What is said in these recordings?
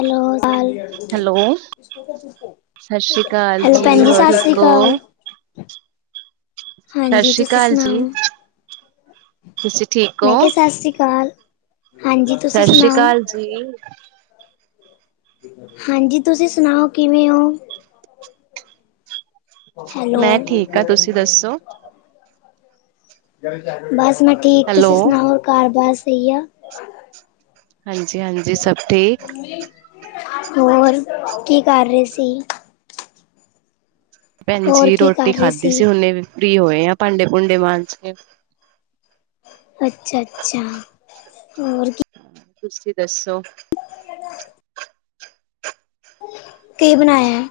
Hello ਲ- hello, ਸਤਿ ਸ੍ਰੀ ਅਕਾਲ ਹੈਲੋ ਭੈਣ ਜੀ ਹੋਰ ਸਤਿ ਸ੍ਰੀ ਠੀਕ ਅਕਾਲ। ਹੋ? ਸਤਿ ਹਾਂਜੀ ਸ੍ਰੀ ਤੁਸੀਂ ਅਕਾਲ ਜੀ, ਸੁਣਾਓ। ਤੁਸੀਂ ਠੀਕ ਮੈਂ ਹੋ? ਕਿਹਾ ਸਤਿ ਸ੍ਰੀ ਅਕਾਲ। ਹਾਂਜੀ। ਤੁਸੀਂ ਸਤਿ ਸ੍ਰੀ ਸੁਣਾਓ? [unintelligible] ਹਾਂਜੀ। ਤੁਸੀਂ ਸੁਣਾਓ ਕਿਵੇਂ ਹੋ। ਹੈਲੋ ਮੈਂ ਠੀਕ ਆ ਤੁਸੀਂ ਦੱਸੋ? ਬਸ ਮੈਂ ਠੀਕ ਹੈਲੋ, ਤੁਸੀਂ ਸੁਣਾਓ, ਹੋਰ ਘਾਰ ਬਾਹਾਰ ਸਹੀ ਆ। ਹਾਂਜੀ -ਹਾਂਜੀ ਸਭ ਠੀਕ। ਹੋਰ ਕੀ ਕਰ ਰਹੇ ਸੀ। ਹੋਰ ਭੈਣਜੀ ਕੀ ਰੋਟੀ ਕਰ ਰਹੇ ਖਾਧੀ ਸੀ ਹੁਨੇ, ਫ੍ਰੀ ਹੋਏ ਆ ਭਾਂਡੇ- ਭੂੰਡੇ ਮਾਂਜ ਕੇ। ਅੱਛਾ- ਅੱਛਾ, ਹੋਰ ਕੀ। ਹ ਤੁਸੀਂ ਦੱਸੋ। ਕੀ ਬਣਾਇਆ।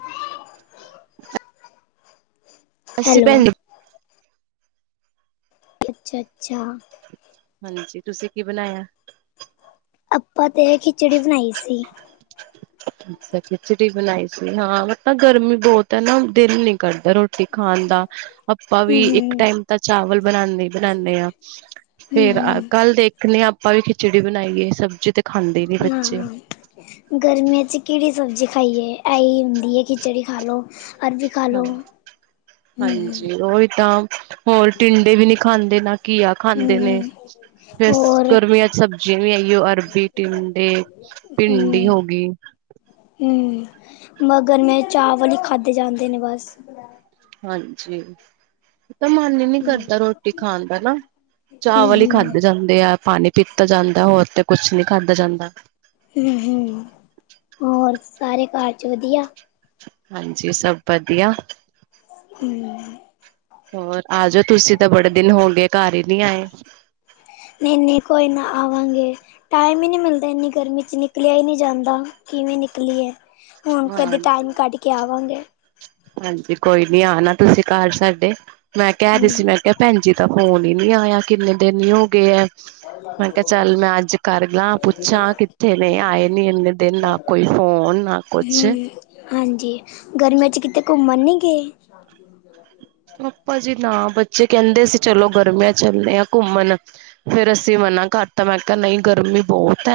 ਅੱਸੀ, ਹੈਲੋ ਭੈਣਜੀ ਅੱਛਾ -ਅੱਛਾ। ਹਾਂਜੀ, ਤੁਸੀਂ ਕੀ ਬਣਾਇਆ‌। ਆਪਾਂ ਤੇ ਖਿਚੜੀ ਬਣਾਈ ਸੀ। ਅੱਛਾ। ਅਛਾ ਖਿਚੜੀ ਬਣਾਈ ਸੀ, ਹਾਂ ਮ ਗਰਮੀ ਬਹੁਤ ਹੈ ਨਾ ਦਿਲ ਨੀ ਕੱਢਦਾ ਰੋਟੀ ਖਾਣ ਦਾ। ਆਪਾਂ ਵੀ ਇੱਕ ਹਮ ਟਾਈਮ ਤਾਂ ਚਾਵਲ ਬਣਾਉਂਦੇ ਹੀ ਬਣਾਨੇ ਹਾਂ, ਫੇਰ ਕੱਲ ਦੇਖ। ਦੇਖਨੇ ਆਪਾਂ ਵੀ ਖਿਚੜੀ ਬਣਾਈਏ, ਸਬਜ਼ੀ ਤੇ ਖਾਂਦੇ ਨੀ ਬੱਚੇ। ਹਮ ਹਾਂ ਗਰਮੀਆਂ ਚ ਕਿਹੜੀ ਸਬਜ਼ੀ ਖਾਈਏ, ਇਹੀ ਹੁੰਦੀ ਹੈ ਖਿਚੜੀ ਖਾ ਲਓ। ਹਾਂ ਹਮ ਹਾਂਜੀ ਉਹੀ ਤਾਂ। ਹੋਰ ਟਿੰਡੇ ਵੀ ਨਹੀਂ, ਖਾਂਦੇ ਨਾ ਘੀਆ ਖਾਂਦੇ ਨੇ। ਹਮ ਫੇਰ ਹੋਰ ਗਰਮੀਆਂ ਚ ਸਬਜ਼ੀਆਂ ਵੀ ਆਈਓ ਅਰਬੀ ਟਿਡੇ। ਭਿੰਡੀ ਹਮ ਹੋ ਗਈ। ਮਗਰ, ਮੈਂ ਚਾਵਲ ਹੀ ਖਾਧੇ ਜਾਂਦੇ ਨੇ ਬਸ। ਹਾਂਜੀ। ਤਾਂ ਮਨ ਹੀ ਨੀ ਹਮ ਕਰਦਾ, ਰੋਟੀ ਖਾਣ ਦਾ ਨਾ ਹਮ ਚਾਵਲ ਹੀ ਖਾਧੇ ਹਮ ਜਾਂਦੇ ਆ ਪਾਣੀ ਪੀਤਾ ਜਾਂਦਾ, ਹੋਰ ਤੇ ਕੁਛ ਨੀ ਖਾਦਾ ਜਾਂਦਾ। ਹੋਰ ਸਾਰੇ ਘਰ ਚ ਵਧੀਆ। ਹਾਂਜੀ ਸਭ ਵਧੀਆ। ਹਮ। ਹੋਰ ਆ ਜਾਓ ਤੁਸੀਂ ਤਾਂ ਬੜੇ ਦਿਨ ਹੋਗੇਏ, ਘਰ ਹੀ ਨਹੀਂ ਆਏ। ਨਹੀਂ -ਨਹੀਂ ਕੋਈ ਨਾ ਆਵਾਂਗੇ। ਟਾਈਮ ਹੀ ਨਹੀਂ ਮਿਲਦਾ, ਇੰਨੀ ਗਰਮੀ 'ਚ ਨਿਕਲਿਆ ਹੀ ਨਹੀਂ ਜਾਂਦਾ ਕਿਵੇਂ ਨਿਕਲੀ ਏ। ਹੁਣ ਕਦੇ ਹਾਂਜੀ ਟਾਈਮ ਕੱਢ ਕੇ ਆਵਾਂਗੇ। ਹਾਂਜੀ ਕੋਈ ਨੀ ਆਣਾ, ਤੁਸੀਂ ਘਰ ਸਾਡੇ ਮੈਂ ਕਹਿ ਰਹੀ ਹਮ ਸੀ ਮੈਂ ਕਿਹਾ ਭੈਣਜੀ ਤਾਂ ਫੋਨ ਹੀ ਨੀ ਆਇਆ, ਕਿੰਨੇ ਦਿਨ ਨ ਹੋ ਗਏ ਐ। ਮੈਂ ਕਿਹਾ ਚੱਲ ਮੈਂ ਅੱਜ ਕਰ ਲਾਂ ਪੁੱਛਾਂ, ਕਿੱਥੇ ਨੇ ਆਏ ਨੀ ਇੰਨੇ ਦਿਨ ਆਪ। ਕੋਈ ਫੋਨ ਨਾ ਕੁਛ। ਹਮ ਹਾਂਜੀ, ਗਰਮੀਆਂ 'ਚ ਕਿਤੇ ਘੁੰਮਣ ਨਹੀਂ ਗਏ। ਜ੍ਹਾ। ਪਾਪਾ ਜੀ ਨਾ ਬੱਚੇ ਕਹਿੰਦੇ ਸੀ, ਚਲੋ ਗਰਮੀਆਂ ਚੱਲਦੇ ਆ ਘੁੰਮਣ। ਫ਼ੇਰ ਅਸੀਂ ਮਨਾ ਕਰ ਤਾਂ, ਮੈਂ ਕਿਹਾ ਨਹੀਂ ਗਰਮੀ ਬਹੁਤ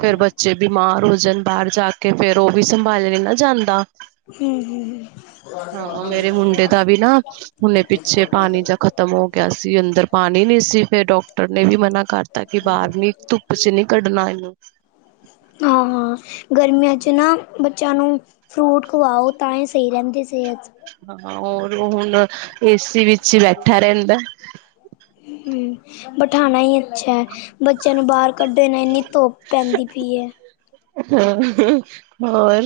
ਫੇਰ ਬੱਚੇ ਬਿਮਾਰ ਹੋ ਜਾਣ ਬਾਹਰ ਜਾ ਕੇ, ਫੇਰ ਉਹ ਵੀ ਸੰਭਾਲਾ ਨਹੀਂ ਨਾ ਜਾਂਦਾ। ਹਮ -ਹਮ, ਹ। ਤਾ ਵੀ ਨਾ ਹੁਨਣੇ ਪਿੱਛੇ ਪਾਣੀ ਜਾਂ ਖਤਮ ਹੋ ਗਿਆ ਸੀ ਅੰਦਰ ਪਾਣੀ ਨੀ ਸੀ, ਫੇਰ ਡਾਕਟਰ ਨੇ ਵੀ ਮਨਾ ਕਰਤਾ। ਤਾ ਕਿ ਬਾਹਰ ਨੀ ਧੁੱਪ ਚ ਨੀ ਕੱਢਣਾ ਇਹਨੂੰ। ਹਾਂ- ਹਾਂ ਗਰਮੀਆਂ ਚ ਨਾ ਬੱਚਿਆਂ ਨੂੰ ਫਰੂਟ ਖਵਾਓ, ਤਾਂ ਹੀ ਸਹੀ ਰਹਿੰਦੀ ਸਿਹਤ। ਹਾਂ ਹੋਰ ਹੁਣ ਏਸੀ ਵਿੱਚ ਬੈਠਾ ਰਹਿੰਦਾ। ਹਮ। ਬਿਠਾਣਾ ਹੀ ਅੱਛਾ ਹੈ, ਬੱਚਿਆਂ ਨੂੰ ਬਾਹਰ ਕੱਢੇ ਨਾਲ ਇੰਨੀ ਧੋੱਪ ਪੈਂਦੀ ਪਈ ਹੈ। ਹਮ ਹੋਰ।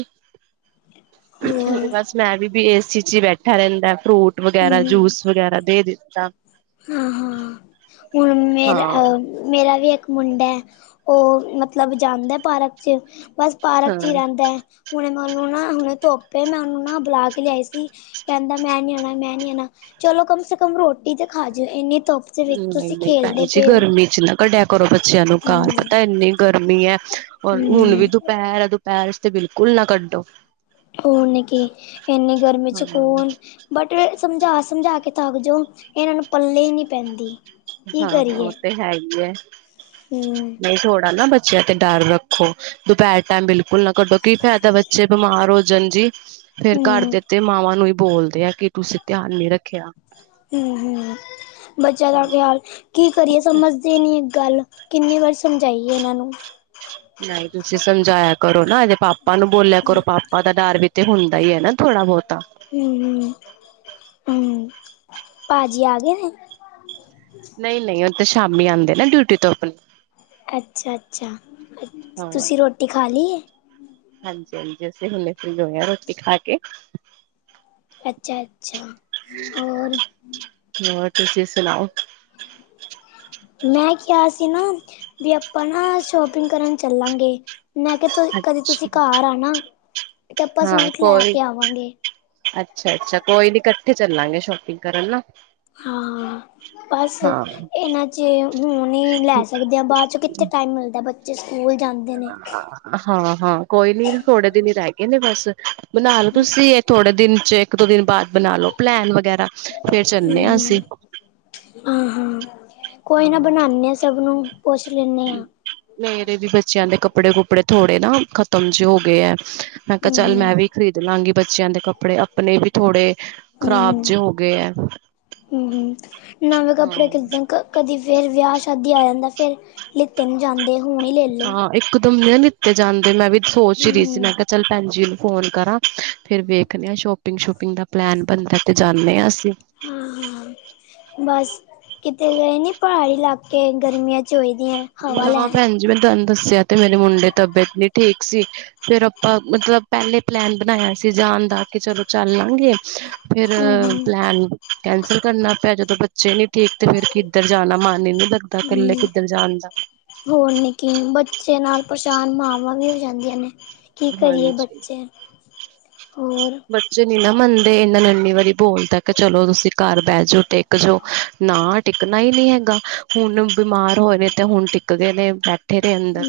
ਹੋਰ ਬਸ ਮੈਂ ਵੀ ਏਸੀ ਚ' ਹੀ ਬੈਠਾ ਰਹਿੰਦਾ ਫਰੂਟ ਵਗੈਰਾ ਜੂਸ ਵਗੈਰਾ ਦੇ ਦਿੱਤਾ। ਹਾਂ- ਹਾਂ ਹੁਣ ਮੇਰਾ ਹਾਂ ਅ ਮੇਰਾ ਵੀ ਇੱਕ ਮੁੰਡਾ ਹੈ। ਉਹ ਮਤਲਬ ਜਾਂਦਾ ਪਾਰਕ ਚ' ਬਸ ਪਾਰਕ ਹਾਂ ' ਹੀ ਰਹਿੰਦਾ। ਹੁਣੇ ਮੈਂ ਉਹਨੂੰ ਨਾ ਹੁਣੇ ਧੋੱਪੇ ਮੈਂ ਉਹਨੂੰ ਨਾ ਬੁਲਾ ਕੇ ਲਿਆਈ ਸੀ ਕਹਿੰਦਾ ਮੈਂ ਨੀ ਆਉਣਾ, ਮੈਂ ਨੀ ਆਉਣਾ। ਚਲੋ ਕਮ ਸੇ ਕਮ ਰੋਟੀ ਤੇ ਖਾ ਜਾਵੇ। ਇੰਨੀ ਧੁੱਪ ਦੇ ਵਿੱਚ ਨਹੀਂ- ਤੁਸੀਂ ਨਹੀਂ ਭੈਣ ਖੇਲਦੇ ਜੀ, ਪਏ ਹੋ ਗਰਮੀ ਚ' ਨਾ ਕਢਿਆ ਕਰੋ ਬੱਚਿਆਂ ਨੂੰ ਘਰ। ਪਤਾ ਇੰਨੇ ਗਰਮੀ ਹੈ। ਔਰ ਹੁਣ ਵੀ ਹੂੰ-ਹੂੰ ਦੁਪਹਿਰ ਹੈ ਦੁਪਹਿਰ ਤੇ ਬਿਲਕੁਲ ਨਾ ਕੱਢੋ। ਹੋ ਨਹੀਂ। ਕੀ ਇਨੇ ਗਰਮੀ ਚ' ਹਾਂ ਕੋਣ ਬਟ ਸਮਝਾ- ਸਮਝਾ ਕੇ ਥੱਕ ਜਿਓ। ਇਹਨਾਂ ਨੂੰ ਪੱਲੇ ਹੀ ਨਹੀਂ ਪੈਂਦੀ। ਕੀ ਹਾਂ, ਉਹ ਤੇ ਹੈ ਈ ਐ ਹੂੰ ਨਹੀਂ ਥੋੜ੍ਹਾ ਨਾ ਬੱਚਿਆਂ ਤੇ ਡਰ ਰੱਖੋ। ਦੁਪਹਿਰ ਟਾਈਮ ਬਿਲਕੁਲ ਨਾ ਕੱਢੋ ਕੀ ਫਾਇਦਾ ਬੱਚੇ ਬਿਮਾਰ ਹੋ ਜਾਣ ਜੀ। ਫੇਰ ਘਰ ਦੇ ਤੇ ਮਾਵਾਂ ਨੂੰ ਹੀ ਬੋਲਦੇ ਆ ਕਿ ਤੁਸੀਂ ਧਿਆਨ ਨੀ ਰੱਖਿਆ। ਹੂੰ ਹੂੰ ਬੱਚਿਆਂ ਦਾ ਖਿਆਲ ਕੀ ਕਰੀਏ ਸਮਝਦੇ ਨੀ ਇੱਕ ਗੱਲ। ਕਿੰਨੀ ਵਾਰੀ ਸਮਝਾਈਏ ਇਹਨਾਂ ਨੂੰ। ਨਹੀਂ ਤੁਸੀਂ ਸਮਝਾਇਆ ਕਰੋ ਨਾ ਇਹਦੇ ਪਾਪਾ ਨੂੰ ਬੋਲਿਆ ਕਰੋ। ਪਾਪਾ ਉਹਦਾ ਡਰ ਵੀ ਤੇ ਹੁੰਦਾ ਈ ਹੈ ਨਾ ਥੋੜ੍ਹਾ- ਬਹੁਤਾ। ਹੂੰ ਹੂੰ ਭਾਜੀ ਆ ਗਏ ਨੇ। ਨਹੀਂ- ਨਹੀਂ ਉਹ ਤੇ ਸ਼ਾਮੀ ਆਉਂਦੇ ਨਾ ਡਿਊਟੀ ਤੋਂ ਆਪਣੇ। ਅੱਛਾ- ਅੱਛਾ, ਹਾਂ ਤੁਸੀਂ ਰੋਟੀ ਖਾ ਲਈ ਏ? ਹਾਂਜੀ- ਹਾਂਜੀ ਅਸੀਂ ਹੁਨੇ ਫਰੀ ਹੋਏ ਆ ਰੋਟੀ ਖਾ ਕੇ। ਅੱਛਾ- ਅੱਛਾ। ਹੋਰ ਹੋਰ ਤੁਸੀਂ ਸੁਣਾਓ? ਮੈਂ ਕਿਹਾ ਸੀ ਨਾ ਵੀ ਆਪਾਂ ਨਾ ਸ਼ੋਪਿੰਗ ਕਰਨ ਚੱਲਾਂਗੇ। ਮੈਂ ਕਿਹਾ, ਕਦੇ ਤੁਸੀਂ ਅੱਛਾ ਘਰ ਆਣਾ। ਤੇ ਆਪਾਂ ਹਾਂ, ਸੂਟ ਲੈ ਕੋਈ ਕੇ ਆਵਾਂਗੇ ਅੱਛਾ- ਅੱਛਾ। ਕੋਈ ਨੀ ਕੱਠੇ ਚੱਲਾਂਗੇ ਸ਼ੋਪਿੰਗ ਕਰਨ ਨਾ। ਹਾਂ। ਬਸ ਹਾਂ ਇਹਨਾਂ 'ਚ ਹੁਣ ਹੀ ਲੈ ਸਕਦੇ ਹਾਂ ਬਾਅਦ 'ਚ ਕਿੱਥੇ ਟਾਈਮ ਮਿਲਦਾ। ਬੱਚ ਬੱਚੇ ਸਕੂਲ ਜਾਂਦੇ ਨੇ। ਹਾਂ- ਹਾਂ ਕੋਈ ਨੀ ਥੋੜੇ ਦਿਨ ਹੀ ਰਹਿ ਗਏ ਨੇ ਬਸ ਬਨਾ ਲਓ ਤੁਸੀਂ ਥੋੜੇ ਦਿਨ ਚ' ਇੱਕ -ਦੋ ਦਿਨ ਬਾਅਦ ਬਣਾ ਲਓ ਪਲੈਨ ਵਗੈਰਾ। ਫੇਰ ਚੱਲਨੇ ਆ ਹਮ ਅਸੀਂ। ਹਾਂ- ਹਾਂ ਕੋਈ ਨਾ ਹਾਂ ਬਣਾਨੇ ਆ ਸਭ ਨੂੰ, ਪੁੱਛ ਲੈਂਨੇ ਆ ਮੇਰੇ ਵੀ ਬੱਚਿਆਂ ਦੇ ਕੱਪੜੇ- ਕੁਪੜੇ ਥੋੜੇ ਨਾ ਖ਼ਤਮ ਜੇ ਹੋ ਗਏ ਆ ਮੈਂ ਕਿਹਾ ਚੱਲ ਹਮ ਮੈਂ ਵੀ ਖਰੀਦ ਲਾਂਗੀ ਬੱਚਿਆਂ ਦੇ ਕੱਪੜੇ, ਆਪਣੇ ਵੀ। ਥੋੜੇ ਖ਼ਰਾਬ ਹਮ ਜੇ ਹੋ ਗਏ ਏ ਹਮ ਨਵੇਂ ਹਾਂ। ਕੱਪੜੇ ਕਿੱਦਾਂ ਕਦੀ ਫੇਰ ਵਿਆਹ, ਸ਼ਾਦੀ ਆ ਜਾਂਦਾ ਫੇਰ ਲਿੱਤੇ ਨੀ ਜਾਂਦੇ। ਹੁਣ ਈ ਲੇ ਲਓ। ਇਕ ਦਮ ਨੀ ਲਿਤੇ ਜਾਂਦੇ ਮੈਂ ਵੀ ਸੋਚ ਹੀ ਰਹੀ ਸੀ ਹਮ ਮੈਂ ਕਿਹਾ, ਚੱਲ ਭੈਣ ਜੀ ਨੂੰ ਫ਼ੋਨ ਕਰਾਂ। ਫਿਰ ਵੇਖਦੇ ਹਾਂ ਸ਼ੋਪਿੰਗ- ਸ਼ੂਪਿੰਗ ਦਾ ਪਲੈਨ ਬਣਦਾ ਤੇ ਜਾਂਨੇ ਆ ਅਸੀਂ। ਹਾਂ- ਹਾਂ ਬਸ ਕਿਤੇ ਗਏ ਨੀ ਪਹਾੜੀ ਇਲਾਕੇ ਗਰਮੀਆਂ ਚ'? ਚੋਈਦੀਆਂ। ਨਾ ਭੈਣ ਜੀ, ਮੈਂ ਤਾਨੂੰ ਦੱਸਿਆ ਤੇ ਮੇਰੀ ਮੁੰਡੇ ਦੀ ਤਬੀਅਤ ਨਹੀਂ ਠੀਕ ਸੀ। ਫੇਰ ਆਪਾਂ ਮਤਲਬ ਪਹਿਲੇ ਪਲੈਨ ਬਣਾਇਆ ਸੀ ਜਾਣ ਦਾ ਕੇ ਚਲੋ ਚੱਲ ਲਾਂਗੇ। ਫੇਰ, ਹਮ ਪਲੈਨ ਕੈਂਸਲ ਕਰਨਾ ਪਿਆ। ਜਦੋਂ ਬੱਚੇ ਨੀ ਠੀਕ ਤੇ ਫੇਰ ਕਿੱਧਰ ਜਾਣਾ ਮਨ ਹੀ ਨੀ ਲੱਗਦਾ ਕੱਲੇ ਹਮ ਕਿੱਧਰ ਜਾਣ ਦਾ। ਹੋਰ ਨੇ ਕੀ ਬੱਚੇ ਨਾਲ ਪਰੇਸ਼ਾਨ ਮਾਵਾਂ ਵੀ ਹੋ ਜਾਂਦੀਆਂ ਨੇ। ਕੀ ਕਰੀਏ ਹਾਂਜੀ। ਬੱਚੇ। ਹੋਰ ਬੱਚੇ ਨੀ ਨਾ ਮੰਨਦੇ ਇਨਾ ਨੂੰ ਇੰਨੀ ਵਾਰੀ ਬੋਲਤਾ ਕਿ ਚਲੋ ਤੁਸੀਂ ਘਰ ਬਹਿ ਜਾਓ, ਟਿਕ ਜਾਓ। ਨਾ। ਟਿਕਣਾ ਹੀ ਨਹੀ ਹੈਗਾ ਹੁਣ ਬਿਮਾਰ ਹੋਏ ਨੇ ਤੇ ਹੁਣ ਟਿਕ ਗਏ ਨੇ ਬੈਠੇ ਦੇ ਅੰਦਰ।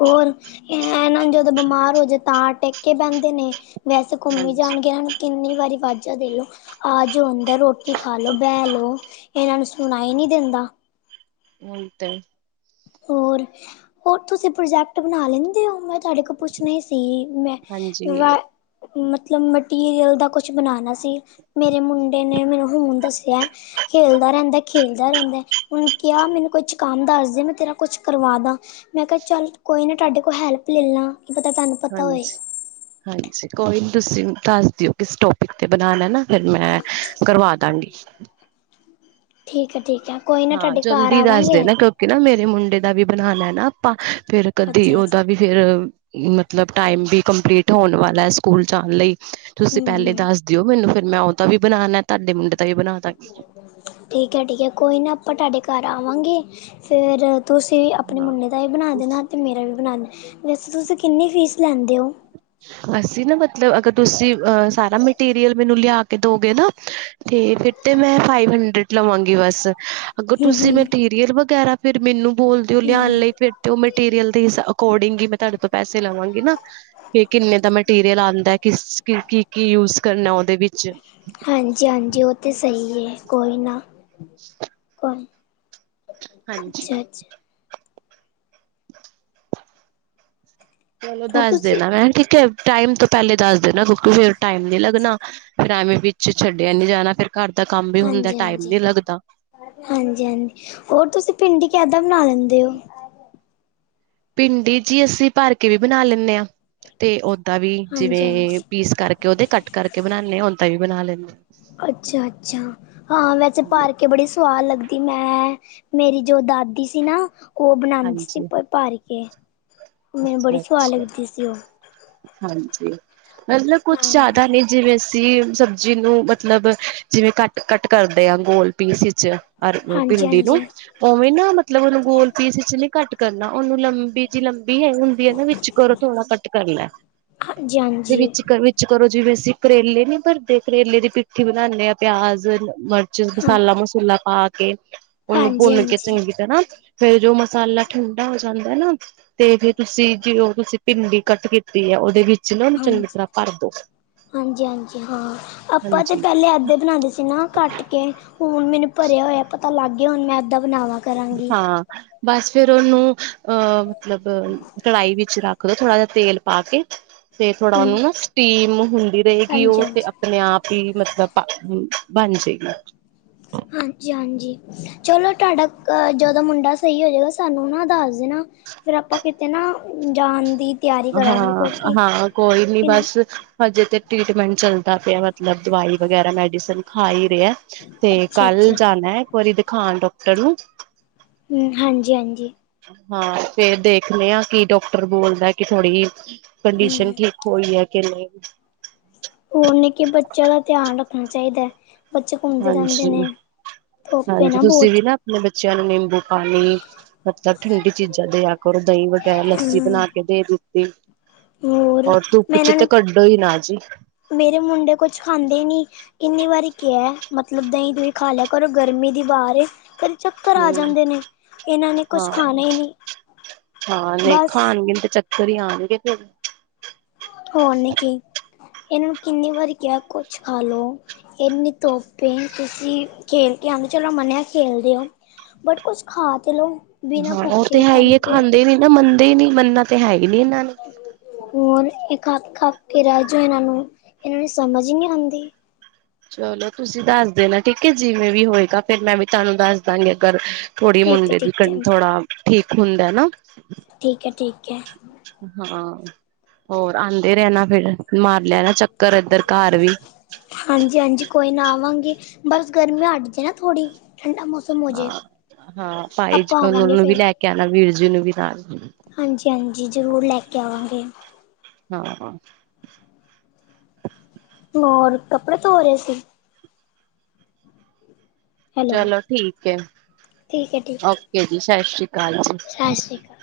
ਹੋਰ ਇਹ ਨਾਂ ਜਦੋਂ ਬਿਮਾਰ ਹੋ ਜਾਣ ਤਾਂ ਟਿਕ ਕੇ ਬਹਿੰਦੇ ਨੇ ਵੈਸੇ ਘੁੰਮੀ ਹਾਂਜੀ ਜਾਣਗੇ ਇਨਾਂ ਨੂੰ ਕਿੰਨੀ ਵਾਰੀ ਵਾਜਾ ਦੇ ਲੋੋ ਆ ਜਾੳ ਰੁਣ ਰੋਟੀ ਖਾਾਲ ਲੋ ਬਹਿ ਲੋੋ ਇਹਨਾਂ ਨੂੰ ਸੁਣਾਈ ਹੀ ਨਹੀਂ ਦਿੰਦਾ। ਉਹੀ ਤੇ। ਹੋਰ, ਹੋਰ ਤੁਸੀਂ ਪ੍ਰੋਜੈਕਟ ਬਨਾ ਲੈਂਦੇ ਹੋ ਮ ਤੁਹਾਡੇ ਕੋਲ ਪੁੱਛਨਾ ਹੀ ਸੀ ਮੈਂ ਹਾਂਜੀ ਵ ਮਤਲਬ ਮਟੀਰੀਅਲ ਦਾ ਕੁਛ ਬਨਾਨਾ ਸੀ। ਮੇਰੇ ਮੁੰਡੇ ਨੇ ਮੈਨੂੰ ਹੁਨ ਦੱਸਿਆ। ਖੇਲਦਾ ਰਹਿੰਦਾ ਖੇਲਦਾ ਰਹਿੰਦਾ ਉਹਨੂੰ ਕਿਆ ਮੈਨੂੰ ਕੰਮ ਦੱਸ ਦੇ ਮੈ ਤੇਰਾ ਕੁਛ ਕਰਵਾਦਾ ਮੈਂ ਕਿਆ ਚੱਲ ਕੋਈ ਨੀ ਤੁਹਾਡੇ ਕੋਲ ਹੈਲਪ ਲੈ ਲਾ। ਹਾਂਜੀ-ਹਾਂਜੀ ਕੋਈ ਨੀ ਤੁਸੀਂ ਦੱਸ ਦਿਓ ਕਿਸ ਟੋਪਿਕ ਤੇ ਬਨਾਨਾ ਨਾ। ਫਿਰ ਮੈਂ ਕਰਵਾ ਦਾਂਗੀ। ਠੀਕ ਐ, ਠੀਕ ਐ। ਹਾਂ ਜਲਦੀ ਦੱਸ ਦੇਨਾ ਕਿਉਂਕਿ ਨਾ ਮੇਰੇ ਮੁੰਡੇ ਦਾ ਵੀ ਬਨਾਨਾ ਨਾ ਆਪਾਂ ਫੇਰ ਕਦੇ ਅੱਛਾ ਓਦਾ ਵੀ ਅੱਛਾ ਫੇਰ ਮਤਲਬ ਟਾਈਮ ਵੀ ਕੰਪਲੀਟ ਹੋਨ ਵਾਲਾ ਸਕੂਲ ਜਾਨ ਲਈ। ਤੁਸੀਂ ਹਮ ਪੈਲੇ ਹਮ ਦੱਸ ਦਿਓ ਮੈਨੂੰ ਫਿਰ ਮੈਂ ਉਹਦਾ ਵੀ ਬਨਾਨਾ ਤੁਹਾਡੇ ਮੁੰਡੇ ਦਾ ਵੀ ਬਨਾ ਦਾਂਗੀ। ਠੀਕ ਐ, ਠੀਕ ਐ ਕੋਈ ਨਾ ਆਪਾਂ ਤੁਹਾਡੇ ਘਰ ਆਵਾਂਗੇ ਫੇਰ ਤੁਸੀਂ ਆਪਣੇ ਹਾਂ ਮੁੰਡੇ ਦਾ ਵੀ ਬਣਾ ਦੇਨਾ ਤੇ ਮੇਰਾ ਵੀ ਬਨਾਨਾ, ਵੈਸੇ ਤੁਸੀਂ ਕਿੰਨੀ ਫੀਸ ਲੈਂਦੇ ਹੋ। ਅਸੀਂ ਨਾ ਮਤਲਬ ਅਗਰ ਤੁਸੀਂ ਅਹ ਸਾਰਾ ਮਟੀਰੀਅਲ ਮੈਨੂੰ ਲਿਆ ਕੇ ਦੋਗੇ ਨਾ ਤੇ ਫਿਰ ਤੇ ਮੈਂ ਫਾਈਵ ਹੰਡਰਡ ਲਵਾਂਗੀ ਬਸ। ਅਗਰ ਹੂੰ ਤੁਸੀਂ ਹੂੰ ਮਟੀਰੀਅਲ ਵਗੈਰਾ ਫੇਰ ਮੈਨੂੰ ਬੋਲਦੇ ਓ ਲਿਆਨ ਹੂੰ ਲਈ ਫੇਰ ਤੇ ਓ ਮਟੀਰੀਅਲ ਦੇ ਹਿੱਸਾ ਅਕੋਰਡਿੰਗ ਹੀ ਮੈਂ ਤੁਹਾਡੇ ਤੋਂ ਪੈਸੇ ਲਵਾਂਗੀ ਨਾ। ਕੀ ਕਿੰਨੇ ਦਾ ਮਟੀਰੀਅਲ ਆਉਂਦਾ ਹੈ ਕਿਸ ਕੀ-ਕੀ ਯੂਜ ਕਰਨਾ ਉਦੇ ਵਿੱਚ। ਹਾਂਜੀ-ਹਾਂਜੀ ਓ ਤੇ ਸਹੀ ਏ ਕੋਈ ਨਾ ਕੋਈ ਹਾਂਜੀ। ਅੱਛਾ ਅੱਛਾ ਚਲੋ ਉਹ ਦੱਸ ਤੁਸੀਂ ਦੇਨਾ ਹੈ ਠੀਕ ਏ। ਟਾਈਮ ਤੋਂ ਪੈਲੇ ਦੱਸ ਦੇਨਾ ਕਿਉਂਕਿ ਫਿਰ ਟਾਈਮ ਨੀ ਲਗਨਾ ਫੇਰ ਐਵੇਂ ਵਿੱਚ ਛੱਡਿਆ ਨੀ ਜਾਨਾ ਫਿਰ ਕਰ ਦਾ ਕੰਮ ਵੀ ਹੁੰਦਾ ਟਾਈਮ ਨੀ ਲੱਗਦਾ। ਹਾਂਜੀ-ਹਾਂਜੀ ਹੋਰ ਤੁਸੀਂ ਪਿੰਡੀ ਕੇਦਾਂ ਬਨਾ ਲੈਂਦੇ ਹੋ। ਭਿੰਡੀ ਜੀ ਅਸੀਂ ਭਰ ਕੇ ਵੀ ਬਨਾ ਲੈਨੇ ਆ ਤੇ ਓਦਾਂ ਵੀ ਹਾਂਜੀ ਜਿਵੇਂ ਹਾਂਜੀ ਪੀਸ ਕਰ ਕੇ ਉਹਦੇ ਕੱਟ ਕਰਕੇ ਬਨਾਨੇ ਆ ਉਦਾਂ ਵੀ ਬਣਾ ਲੈਂ ਅੱਛਾ-ਅੱਛਾ ਹਾਂ ਵੈਸੇ ਭਰ ਕੇ ਬੜੀ ਸਵਾਦ ਲੱਗਦੀ ਮੈਂ ਮੇਰੀ ਜੋ ਦਾਦੀ ਸੀ ਨਾ ਓ ਬਨਾਦੀ ਸੀ ਹਾਂਜੀ ਭਰ ਕੇ ਮੈਨੂੰ ਬੜੀ ਅੱਛਾ ਸੁਆਦ ਅੱਛਾ ਲੱਗਦੀ ਸੀ ਓ। ਹਾਂਜੀ ਮਤਲਬ ਕੁਛ ਹਾਂ। ਜਾਦਾ ਨੀ ਜਿਵੇਂ ਅਸੀਂ ਸਬਜ਼ੀ ਨੂੰ ਮਤਲਬ ਜਿਵੇਂ ਕੱਟ-ਕੱਟ ਕਰਦੇ ਆ ਗੋਲ ਪੀਸ ਵਿੱਚ। ਅਰ ਪਿੰਡੀ ਨੂੰ। ਹਾਂਜੀ-ਹਾਂਜੀ, ਉਵੇਂ ਨਾ ਮਤਲਬ ਉਹਨੂੰ ਗੋਲ ਪੀਸ ਇਚ ਨੀ ਕੱਟ ਕਰਨਾ ਉਹਨੂੰ ਲੰਬੀ ਜਿਹੀ ਲੰਬ ਵੀ ਹੈ ਹੁੰਦੀ ਹੈ ਨਾ ਵਿੱਚ ਕਰੋ ਥੋੜਾ ਕੱਟ ਕਰਨਾ ਤੇ ਹਾਂਜੀ-ਹਾਂਜੀ, ਵਿੱਚ ਕਰੋ ਜਿਵੇਂ ਅਸੀਂ ਕਰੇਲੇ ਨੀ ਭਰਦੇ ਕਰੇਲੇ ਦੀ ਪ ਜੀ ਬਨਾਨੇ ਆ ਪਿਆਜ, ਮਰਚ, ਹਾਂ, ਮਸਾਲਾ-ਮਸੂਲਾ ਪਾ ਕੇ। ਉਨੂੰ ਭੁੰਨ ਕੇ ਹਾਂਜੀ-ਹਾਂਜੀ। ਚੰਗੀ ਤਰ੍ਹਾਂ ਫੇਰ ਜੋ ਮਸਾਲਾ ਠੰਡਾ ਹੋ ਜਾਂਦਾ ਨਾ ਤੇ ਫਿਰ ਤੁਸੀਂ ਜੇ ਉਹ ਤੁਸੀਂ ਭਿੰਡੀ ਕੱਟ ਕੀਤੀ ਏ ਉਹਦੇ ਵਿੱਚ ਨਾ ਉਹਨੂੰ ਚੰਗੀ ਹਾਂਜੀ, ਤਰ੍ਹਾਂ ਭਰਦੋ। ਹਾਂਜੀ-ਹਾਂਜੀ ਹਾਂ ਆਪਾਂ ਤੇ ਹਾਂਜੀ ਪੈਲੇ ਏਦਾ ਬਨਾਦੇ ਸੀ ਨਾ ਕੱਟ ਕੇ। ਹੁਣ ਮੈਨੂੰ ਭਰਿਆ ਹੋਇਆ ਪਤਾ ਲੱਗ ਗਿਆ ਹੁਣ ਮੈਂ ਏਦਾਂ ਬਣਾਵਾ ਕਰਾਂਗੀ ਹਾਂ ਬਸ ਫੇਰ ਓਨੂੰ ਅਹ ਮਤਲਬ ਕੜਾਹੀ ਵਿੱਚ ਰੱਖ ਦੋ ਥੋੜ੍ਹਾ ਜਾ ਤੇਲ ਪਾ ਕੇ। ਤੇ ਥੋੜਾ ਹੂੰ, ਓਨੂੰ ਨਾ ਸਟੀਮ ਹੁੰਦੀ ਰਹੇਗੀ ਉਹ ਤੇ ਹਾਂਜੀ-ਹਾਂਜੀ। ਅਪਨੇ ਆਪ ਹੀ ਮਤਲਬ ਬਨ ਜੇਗੀ। ਹਾਂਜੀ-ਹਾਂਜੀ। ਚਲੋ ਤਾਡਾ ਅ ਜਦੋ ਮੁੰਡਾ ਸਈ ਹੋ ਜੇਗਾ ਸਾਨੂੰ ਨਾ ਦਸ ਦੇਣਾ। ਫੇਰ ਆਪਾਂ ਕਿਤੇ ਨਾ ਜਾਨ ਦੀ ਤਿਆਰੀ ਕਰਾਂਗੇ ਹਾਂ ਕਿਉਂਕਿ ਹਾਂ ਕੋਈ ਨੀ ਕਿ ਬਸ ਹਜੇ ਤੇ ਟ੍ਰੀਟਮੈਂਟ ਚੱਲਦਾ ਪੇਆ ਮਤਲਬ ਦਵਾਈ ਵਗੈਰਾ ਮੈਡੀਸਨ ਖਾ ਆ ਰੇਆ। ਤੇ ਕੱਲ ਅੱਛਾ-ਅੱਛਾ, ਜਾਨੈ ਇੱਕ ਵਾਰੀ ਦਿਖਾਨ ਡੋਕਟਰ ਨੂੰ। ਹੁੰ ਹਾਂਜੀ-ਹਾਂਜੀ। ਹਾਂ, ਫੇਰ ਦੇਖਨੇ ਆ ਕੀ ਡੋਕਟਰ ਬੋਲਦੈ ਕਿ ਥੋੜ੍ਹੀ ਕੰਡੀਸ਼ਨ ਠੀਕ ਹੋਈ ਐ ਕੇ ਨੀ। ਹੋਰ ਨਿੱਕੇ ਬੱਚਿਆਂ ਦਾ ਧਿਆਨ ਰੱਖਣਾ ਚਾਇਦੈ। ਬੱਚੇ ਘੁੰਮਦੇ ਰੈਂਦੇ ਹਾਂਜੀ ਨੇ ਧੋਪ ਏ ਹਾਂਜੀ ਨਾ ਤੁਸੀਂ ਬੋਤ। ਵੀ ਨਾ ਬੱਚਿਆਂ ਨੂੰ ਨਿੰਬੂ ਪਾਨੀ ਮਤਲਬ ਠੰਡੀ ਚੀਜ਼ਾਂ ਦੇਆ ਕਰੋ ਦਈ ਵਗੈਰਾ ਲੱਸੀ ਹੂੰ ਬਣਾ ਕੇ ਦੇ ਦਿੱਤੀ ਹੋਰ ਔਰ ਧੁੱਪ ਮੈਂ ਚ ਇਹਨਾਂ ਤੇ ਨੂੰ ਕੱਢੋ ਇ ਨਾ ਜੀ। ਮੇਰੇ ਮੁੰਡੇ ਕੋਛ ਖਾਂਦੇ ਈ ਨੀ। ਇੰਨੀ ਵਾਰੀ ਕੇਆ ਏ ਮਤਲਬ ਦਈ, ਦੂਈ ਖਾ ਲਿਆ ਕਰੋ ਗਰਮੀ ਦੀ ਵਾਰ ਏ ਫੇਰ ਚੱਕਰ ਆ ਹਮ ਜਾਂਦੇ ਨੇ ਏਨਾਂ ਨੇ ਕੁਛ ਹਾਂ ਖਾਨਾ ਈ ਨੀ। ਹਾਂ ਨਈ ਖਾਣਗੇ ਤੇ ਚੱਕਰ ਈ ਆਣਗੇ ਫੇਰ। ਹੋ ਨੀ ਕੀ ਏਨੂ ਕਿੰਨੀ ਵਾਰੀ ਕਿਆ ਕੋਛ ਖਾ ਲੋ। ਏਨੀ ਧੋਪ ਏ ਤੁਸੀ ਖੇਲ ਕੇ ਆਂਦੇ ਓ ਚਲੋ ਮਨੇਆ ਖੇਲਦੇ ੳ। ਬਟ ਕੋਛ ਖਾ ਤੇ ਲਓ। ਹਾਂ ਐ ਤੇ ਭੁੱਖੇ ਹੈ ਇ ਖਾਲੀ ਏ ਪੇਟ ਖਾਂਦੇ ਨੀ ਨਾ ਮੰਨਦੇ ਨੀ ਮਨਨਾ ਤੇ ਹੈ ਈ ਨੀ ਏਨਾਂ ਨੇ। ਹੋਰ ਏ ਖਪ ਖਪ ਕੇ ਰੇ ਜੋ ਏਨਾਂ ਨੂੰ ਏ ਨੇ ਸਮਝ ਈ ਨੀ ਆਂਦੀ। ਚਲੋ ਤੁਸੀਂ ਦਾਸ ਦੇਣਾ ਠੀਕ ਏ ਜਿਵੇਂ ਵੀ ਹੋਏਗਾ ਫੇਰ ਮੈਂ ਵੀ ਤਾਨੂੰ ਦਸ ਦਾਗੀ ਅਗਰ ਥੋੜੀ ਠੀਕ ਹੈ ਮੁੰਡੇ ਦੀ ਠੀਕ ਹੈ ਕੰਨੀ ਥੋੜਾ ਠੀਕ ਹੁੰਦੈ ਨਾ। ਠੀਕ ਐ ਠੀਕ ਐ। ਹਾਂ, ਹੋਰ ਆਂਦੇ ਰੈਨਾ ਫੇਰ ਮਾਰ ਲੇਨਾ ਚੱਕਰ ਏਧਰ ਘਾਰ ਵੀ। ਹਾਂਜੀ- ਹਾਂਜੀ ਕੋਈ ਨਾ ਆਵਾਂਗੇ ਬਸ ਗਰਮੀ ਹੱਟ ਜੇ ਨਾ ਥੋੜ੍ਹੀ। ਠੰਡਾ ਮੌਸਮ ਹੋ ਹਾਂ, ਜੇ ਹਾਂ ਪਾਈਜ ਆਪਾਂ ਆਵਾਂਗੇ ਉਨੂੰ ਵੀ ਲੈ ਕੇ ਆਣਾ ਵੀਰ ਜੀ ਨੂੰ ਵੀ ਨਾਲ। ਹਾਂਜੀ-ਹਾਂਜੀ ਜਰੂਰ ਲੈ ਕੇ ਆਵਾਂਗੇ। ਹਾਂ- ਹਾਂ। ਹੋਰ ਕੱਪੜੇ ਧੋ ਰੇ ਸੀ? ਹੈਲੋ ਚਲੋ ਠੀਕ ਏ ਠੀਕ ਹੈ ਠੀਕ ਓਕ ਹੈ ਕੇ ਜੀ ਸਸ਼੍ਰੀਕਾਲ ਜੀ। ਸਤਿ ਸ਼੍ਰੀ ਅਕਾਲ